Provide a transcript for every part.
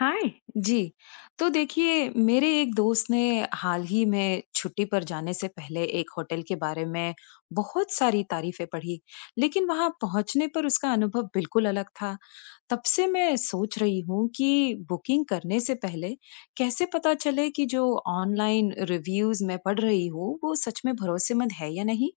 हाय। जी। तो देखिए मेरे एक दोस्त ने हाल ही में छुट्टी पर जाने से पहले एक होटल के बारे में बहुत सारी तारीफें पढ़ी। लेकिन वहां पहुंचने पर उसका अनुभव बिल्कुल अलग था। तब से मैं सोच रही हूँ कि बुकिंग करने से पहले कैसे पता चले कि जो ऑनलाइन रिव्यूज मैं पढ़ रही हूँ वो सच में भरोसेमंद है या नहीं।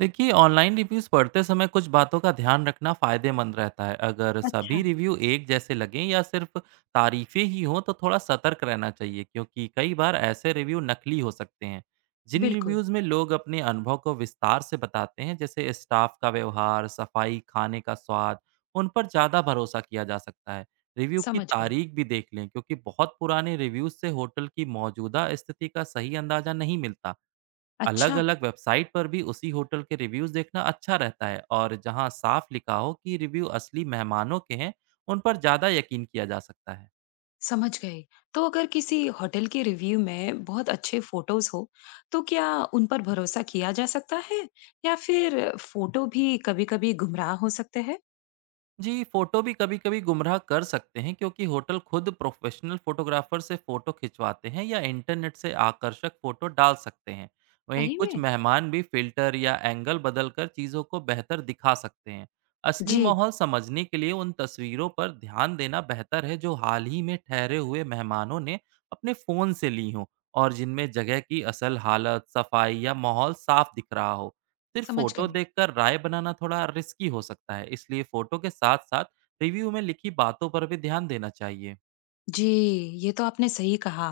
देखिए, ऑनलाइन रिव्यूज़ पढ़ते समय कुछ बातों का ध्यान रखना फ़ायदेमंद रहता है। अगर सभी अच्छा। रिव्यू एक जैसे लगें या सिर्फ तारीफ़ें ही हों तो थोड़ा सतर्क रहना चाहिए, क्योंकि कई बार ऐसे रिव्यू नकली हो सकते हैं। जिन बिल्कुल। रिव्यूज़ में लोग अपने अनुभव को विस्तार से बताते हैं, जैसे स्टाफ का व्यवहार, सफाई, खाने का स्वाद, उन पर ज़्यादा भरोसा किया जा सकता है। रिव्यू की समझ गई। तारीख भी देख लें, क्योंकि बहुत पुराने रिव्यूज़ से होटल की मौजूदा स्थिति का सही अंदाज़ा नहीं मिलता। अच्छा। अलग-अलग वेबसाइट पर भी उसी होटल के रिव्यूज़ देखना अच्छा रहता है, और जहां साफ लिखा हो कि रिव्यू असली मेहमानों के हैं, उन पर ज़्यादा यकीन किया जा सकता है। समझ गई। तो अगर किसी होटल के रिव्यू में बहुत अच्छे फोटोज हो, तो क्या उन पर भरोसा किया जा सकता है? या फिर फोटो भी कभी-कभी गुमराह हो सकते हैं? जी, फोटो भी कभी-कभी गुमराह कर सकते हैं, क्योंकि होटल खुद प्रोफेशनल फोटोग्राफर से फोटो खिंचवाते हैं या इंटरनेट से आकर्षक फोटो डाल सकते हैं। वहीं सही कुछ में? मेहमान भी फ़िल्टर या एंगल बदलकर चीज़ों को बेहतर दिखा सकते हैं। असली जी। माहौल समझने के लिए उन तस्वीरों पर ध्यान देना बेहतर है जो हाल ही में ठहरे हुए मेहमानों ने अपने फ़ोन से ली हों और जिनमें जगह की असल हालत, सफाई या माहौल साफ दिख रहा हो। सिर्फ समझ फोटो गई। देखकर राय बनाना थोड़ा रिस्की हो सकता है, इसलिए फोटो के साथ-साथ रिव्यू में लिखी बातों पर भी ध्यान देना चाहिए। जी, ये तो आपने सही कहा।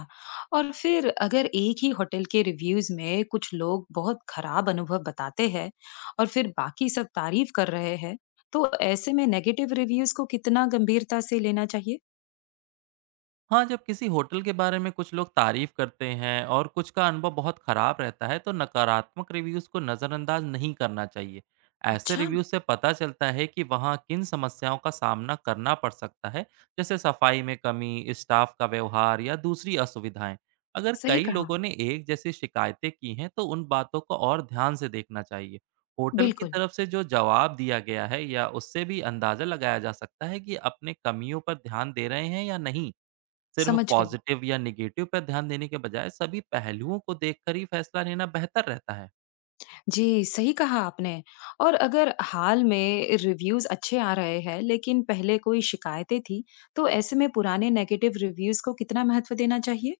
और फिर अगर एक ही होटल के रिव्यूज में कुछ लोग बहुत खराब अनुभव बताते हैं और फिर बाकी सब तारीफ कर रहे हैं, तो ऐसे में नेगेटिव रिव्यूज को कितना गंभीरता से लेना चाहिए? हाँ, जब किसी होटल के बारे में कुछ लोग तारीफ करते हैं और कुछ का अनुभव बहुत खराब रहता है, तो नकारात्मक रिव्यूज को नजरअंदाज नहीं करना चाहिए। ऐसे अच्छा। रिव्यूज से पता चलता है कि वहाँ किन समस्याओं का सामना करना पड़ सकता है, जैसे सफाई में कमी, स्टाफ का व्यवहार या दूसरी असुविधाएं। अगर सही कई कहा। लोगों ने एक जैसी शिकायतें की हैं, तो उन बातों को और ध्यान से देखना चाहिए। होटल की बिल्कुल। तरफ से जो जवाब दिया गया है, या उससे भी अंदाजा लगाया जा सकता है कि अपने कमियों पर ध्यान दे रहे हैं या नहीं। सिर्फ समझ गई। पॉजिटिव या नेगेटिव पर ध्यान देने के बजाय सभी पहलुओं को देखकर ही फैसला लेना बेहतर रहता है। जी, सही कहा आपने। और अगर हाल में रिव्यूज़ अच्छे आ रहे हैं, लेकिन पहले कोई शिकायतें थी, तो ऐसे में पुराने नेगेटिव रिव्यूज़ को कितना महत्व देना चाहिए?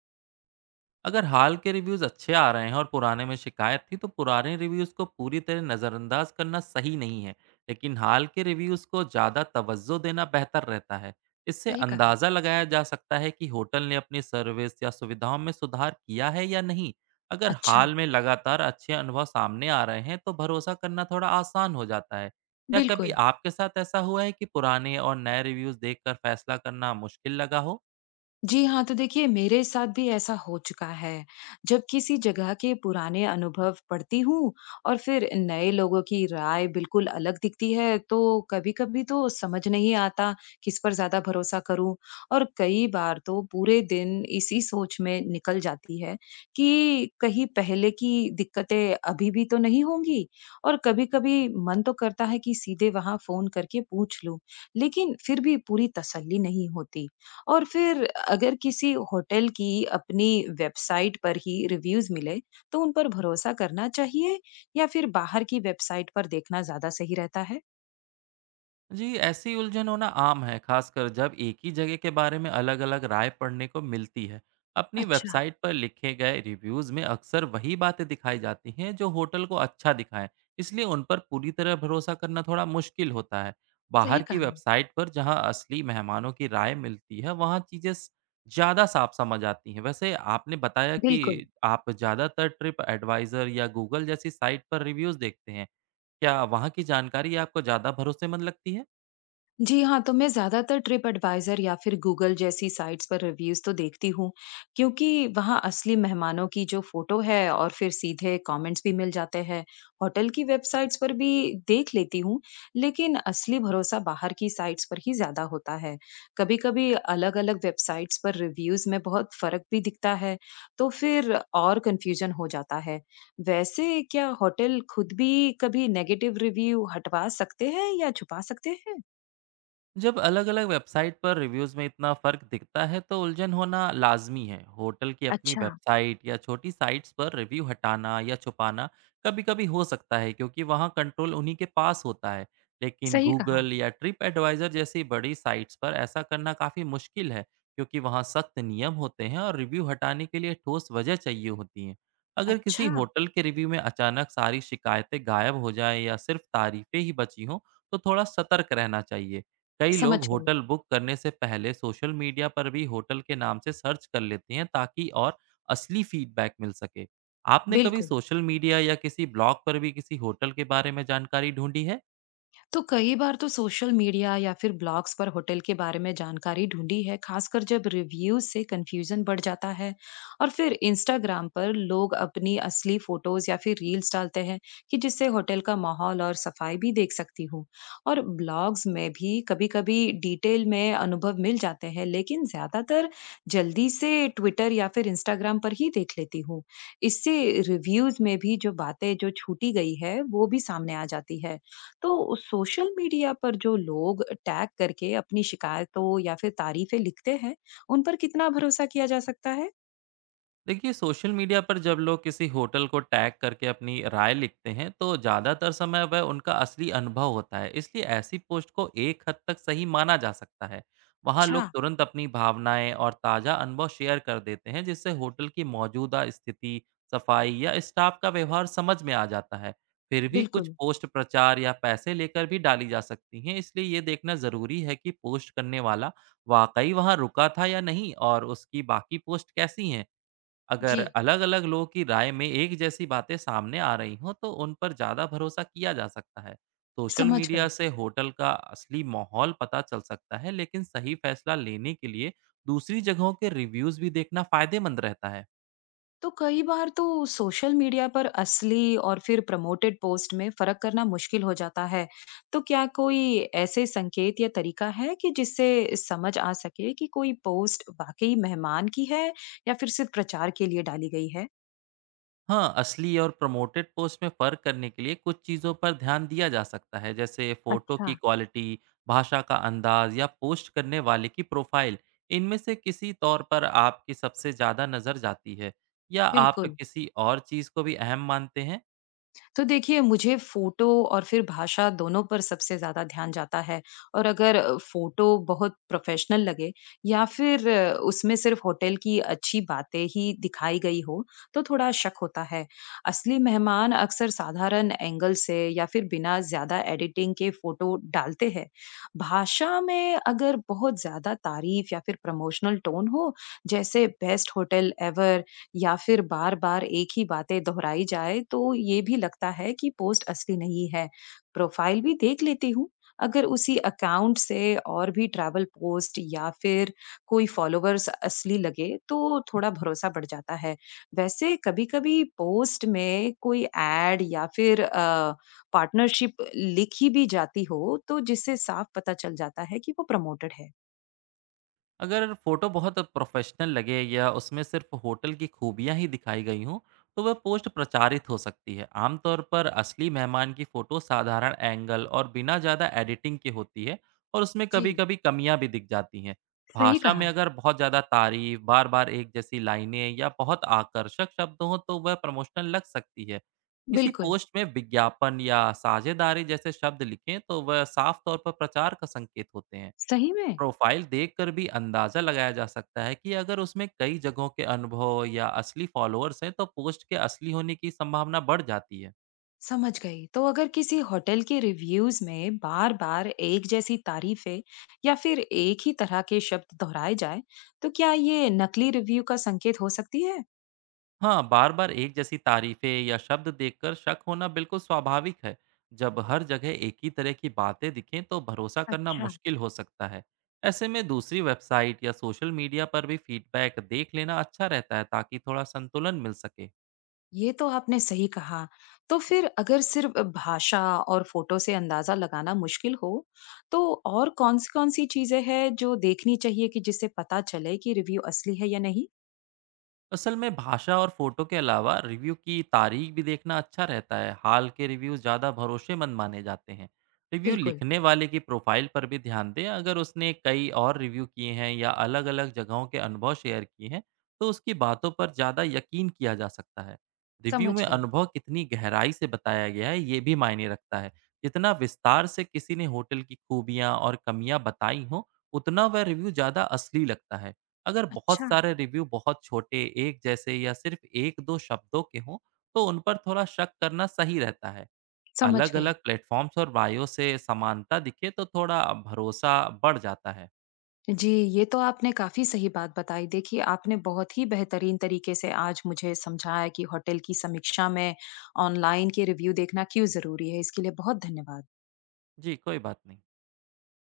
अगर हाल के रिव्यूज़ अच्छे आ रहे हैं और पुराने में शिकायत थी, तो पुराने रिव्यूज़ को पूरी तरह नज़रअंदाज करना सही नहीं है, लेकिन हाल के रिव्यूज़ को ज़्यादा तवज्जो देना बेहतर रहता है। इससे सही कहा। अंदाज़ा लगाया जा सकता है कि होटल ने अपनी सर्विस या सुविधाओं में सुधार किया है या नहीं। अगर अच्छा। हाल में लगातार अच्छे अनुभव सामने आ रहे हैं तो भरोसा करना थोड़ा आसान हो जाता है। क्या कभी बिल्कुल। आपके साथ ऐसा हुआ है कि पुराने और नए रिव्यूज़ देखकर फैसला करना मुश्किल लगा हो? जी हाँ, तो देखिए मेरे साथ भी ऐसा हो चुका है। जब किसी जगह के पुराने अनुभव पढ़ती हूँ और फिर नए लोगों की राय बिल्कुल अलग दिखती है, तो कभी-कभी तो समझ नहीं आता किस पर ज़्यादा भरोसा करूँ। और कई बार तो पूरे दिन इसी सोच में निकल जाती है कि कहीं पहले की दिक्कतें अभी भी तो नहीं होंगी? और कभी-कभी मन तो करता है कि सीधे वहाँ फ़ोन करके पूछ लूँ, लेकिन फिर भी पूरी तसल्ली नहीं होती। और फिर अगर किसी होटल की अपनी वेबसाइट पर ही रिव्यूज मिले तो उन पर भरोसा करना चाहिए या फिर बाहर की वेबसाइट पर देखना ज्यादा सही रहता है। जी, ऐसी उलझन होना आम है, खासकर जब एक ही जगह के बारे में अलग-अलग राय पढ़ने को मिलती है। अपनी अच्छा। वेबसाइट पर लिखे गए रिव्यूज़ में अक्सर वही बातें दिखाई जाती हैं जो होटल को अच्छा दिखाएँ, इसलिए उन पर पूरी तरह भरोसा करना थोड़ा मुश्किल होता है। सही बाहर की कहा। वेबसाइट पर जहाँ असली मेहमानों की राय मिलती है, वहाँ चीज़ें स ज़्यादा साफ समझ आती हैं। वैसे आपने बताया कि बिल्कुल। आप ज़्यादातर ट्रिप एडवाइज़र या गूगल जैसी साइट पर रिव्यूज़ देखते हैं। क्या वहाँ की जानकारी आपको ज़्यादा भरोसेमंद लगती है? जी हाँ, तो मैं ज़्यादातर ट्रिप एडवाइज़र या फिर गूगल जैसी साइट्स पर रिव्यूज़ तो देखती हूँ, क्योंकि वहाँ असली मेहमानों की जो फ़ोटो है और फिर सीधे कमेंट्स भी मिल जाते हैं। होटल की वेबसाइट्स पर भी देख लेती हूँ, लेकिन असली भरोसा बाहर की साइट्स पर ही ज़्यादा होता है। कभी-कभी अलग-अलग वेबसाइट्स पर रिव्यूज़ में बहुत फ़र्क भी दिखता है, तो फिर और कन्फ्यूजन हो जाता है। वैसे क्या होटल खुद भी कभी नेगेटिव रिव्यू हटवा सकते हैं या छुपा सकते हैं? जब अलग-अलग वेबसाइट पर रिव्यूज़ में इतना फ़र्क दिखता है तो उलझन होना लाज़मी है। होटल की अपनी अच्छा। वेबसाइट या छोटी साइट्स पर रिव्यू हटाना या छुपाना कभी-कभी हो सकता है, क्योंकि वहाँ कंट्रोल उन्हीं के पास होता है। लेकिन सही कहा। गूगल या ट्रिप एडवाइज़र जैसी बड़ी साइट्स पर ऐसा करना काफ़ी मुश्किल है, क्योंकि वहाँ सख्त नियम होते हैं और रिव्यू हटाने के लिए ठोस वजह चाहिए होती है। अगर किसी अच्छा। होटल के रिव्यू में अचानक सारी शिकायतें गायब हो जाएँ या सिर्फ़ तारीफ़ें ही बची हों, तो थोड़ा सतर्क रहना चाहिए। कई लोग समझ गई। होटल बुक करने से पहले सोशल मीडिया पर भी होटल के नाम से सर्च कर लेते हैं, ताकि और असली फीडबैक मिल सके। आपने कभी बिल्कुल। सोशल मीडिया या किसी ब्लॉग पर भी किसी होटल के बारे में जानकारी ढूंढी है? तो कई बार तो सोशल मीडिया या फिर ब्लॉग्स पर होटल के बारे में जानकारी ढूंढी है, खासकर जब रिव्यू से कंफ्यूजन बढ़ जाता है। और फिर इंस्टाग्राम पर लोग अपनी असली फोटोज या फिर रील्स डालते हैं कि जिससे होटल का माहौल और सफाई भी देख सकती हूँ। और ब्लॉग्स में भी कभी कभी डिटेल में अनुभव मिल जाते हैं, लेकिन ज्यादातर जल्दी से ट्विटर या फिर इंस्टाग्राम पर ही देख लेती हूँ। इससे रिव्यूज में भी जो बातें जो छूटी गई है वो भी सामने आ जाती है। तो सोशल मीडिया पर जो लोग टैग करके अपनी शिकायतों या फिर तारीफें लिखते हैं, उन पर कितना भरोसा किया जा सकता है? देखिए, सोशल मीडिया पर जब लोग किसी होटल को टैग करके अपनी राय लिखते हैं तो ज़्यादातर समय वह उनका असली अनुभव होता है, इसलिए ऐसी पोस्ट को एक हद तक सही माना जा सकता है। वहाँ अच्छा। लोग तुरंत अपनी भावनाएं और ताज़ा अनुभव शेयर कर देते हैं, जिससे होटल की मौजूदा स्थिति, सफाई या स्टाफ का व्यवहार समझ में आ जाता है। फिर भी कुछ बिल्कुल। पोस्ट प्रचार या पैसे लेकर भी डाली जा सकती हैं, इसलिए ये देखना ज़रूरी है कि पोस्ट करने वाला वाकई वहाँ रुका था या नहीं और उसकी बाकी पोस्ट कैसी हैं। अगर जी। अलग-अलग लोगों की राय में एक जैसी बातें सामने आ रही हों, तो उन पर ज़्यादा भरोसा किया जा सकता है। सोशल समझ मीडिया गए। से होटल का असली माहौल पता चल सकता है, लेकिन सही फैसला लेने के लिए दूसरी जगहों के रिव्यूज़ भी देखना फ़ायदेमंद रहता है। तो कई बार तो सोशल मीडिया पर असली और फिर प्रमोटेड पोस्ट में फर्क करना मुश्किल हो जाता है। तो क्या कोई ऐसे संकेत या तरीका है कि जिससे समझ आ सके कि कोई पोस्ट वाकई मेहमान की है या फिर सिर्फ प्रचार के लिए डाली गई है? हाँ, असली और प्रमोटेड पोस्ट में फ़र्क करने के लिए कुछ चीज़ों पर ध्यान दिया जा सकता है, जैसे फ़ोटो अच्छा। की क्वालिटी, भाषा का अंदाज़ या पोस्ट करने वाले की प्रोफ़ाइल। इनमें से किसी तौर पर आपकी सबसे ज़्यादा नज़र जाती है, या आप बिल्कुल। किसी और चीज़ को भी अहम मानते हैं? तो देखिए मुझे फ़ोटो और फिर भाषा दोनों पर सबसे ज़्यादा ध्यान जाता है। और अगर फ़ोटो बहुत प्रोफ़ेशनल लगे या फिर उसमें सिर्फ़ होटल की अच्छी बातें ही दिखाई गई हो, तो थोड़ा शक होता है। असली मेहमान अक्सर साधारण एंगल से या फिर बिना ज़्यादा एडिटिंग के फ़ोटो डालते हैं। भाषा में अगर बहुत ज़्यादा तारीफ़ या फिर प्रमोशनल टोन हो, जैसे बेस्ट होटल एवर या फिर बार-बार एक ही बातें दोहराई जाए तो ये भी लगता है कि पोस्ट असली नहीं है। प्रोफाइल भी देख लेती हूँ, अगर उसी अकाउंट से और भी ट्रैवल पोस्ट या फिर कोई फॉलोवर्स असली लगे तो थोड़ा भरोसा बढ़ जाता है। वैसे कभी-कभी पोस्ट में कोई ऐड या फिर पार्टनरशिप लिखी भी जाती हो तो जिससे साफ पता चल जाता है कि वो प्रमोटेड है। अगर फोटो बहुत प्रोफेशनल लगे या उसमें सिर्फ होटल की खूबियां ही दिखाई गई हों तो वह पोस्ट प्रचारित हो सकती है। आमतौर पर असली मेहमान की फोटो साधारण एंगल और बिना ज़्यादा एडिटिंग की होती है, और उसमें कभी जी। कभी कमियां भी दिख जाती हैं। सही भाषा में कहा, अगर बहुत ज़्यादा तारीफ, बार बार एक जैसी लाइनें या बहुत आकर्षक शब्द हों तो वह प्रमोशनल लग सकती है। किसी बिल्कुल। पोस्ट में विज्ञापन या साझेदारी जैसे शब्द लिखें तो वह साफ तौर पर प्रचार का संकेत होते हैं। सही में? प्रोफाइल देखकर भी अंदाज़ा लगाया जा सकता है कि अगर उसमें कई जगहों के अनुभव या असली फॉलोअर्स हैं, तो पोस्ट के असली होने की संभावना बढ़ जाती है। समझ गई। तो अगर किसी होटल के रिव्यूज में बार-बार एक जैसी तारीफें या फिर एक ही तरह के शब्द दोहराए जाए, तो क्या ये नकली रिव्यू का संकेत हो सकती है? हाँ, बार-बार एक जैसी तारीफ़ें या शब्द देखकर शक होना बिल्कुल स्वाभाविक है। जब हर जगह एक ही तरह की बातें दिखें, तो भरोसा करना अच्छा। मुश्किल हो सकता है। ऐसे में दूसरी वेबसाइट या सोशल मीडिया पर भी फीडबैक देख लेना अच्छा रहता है, ताकि थोड़ा संतुलन मिल सके। ये तो आपने सही कहा। तो फिर अगर सिर्फ भाषा और फोटो से अंदाजा लगाना मुश्किल हो, तो और कौन-कौन सी कौन सी चीजें हैं जो देखनी चाहिए कि जिससे पता चले कि रिव्यू असली है या नहीं? असल में भाषा और फोटो के अलावा रिव्यू की तारीख भी देखना अच्छा रहता है। हाल के रिव्यू ज़्यादा भरोसेमंद माने जाते हैं। रिव्यू बिल्कुल, लिखने वाले की प्रोफाइल पर भी ध्यान दें। अगर उसने कई और रिव्यू किए हैं या अलग अलग जगहों के अनुभव शेयर किए हैं तो उसकी बातों पर ज़्यादा यकीन किया जा सकता है। रिव्यू समझ में गई। अनुभव कितनी गहराई से बताया गया है ये भी मायने रखता है। जितना विस्तार से किसी ने होटल की खूबियाँ और कमियाँ बताई हों, उतना वह रिव्यू ज़्यादा असली लगता है। अगर बहुत अच्छा। सारे रिव्यू बहुत छोटे, एक जैसे या सिर्फ 1-2 शब्दों के हों, तो उन पर थोड़ा शक करना सही रहता है। समझ गई। अलग-अलग प्लेटफ़ॉर्म्स और बायो से समानता दिखे तो थोड़ा भरोसा बढ़ जाता है। जी, ये तो आपने काफ़ी सही बात बताई। देखिए, आपने बहुत ही बेहतरीन तरीके से आज मुझे समझाया कि होटल की समीक्षा में ऑनलाइन के रिव्यू देखना क्यों ज़रूरी है। इसके लिए बहुत धन्यवाद। जी, कोई बात नहीं।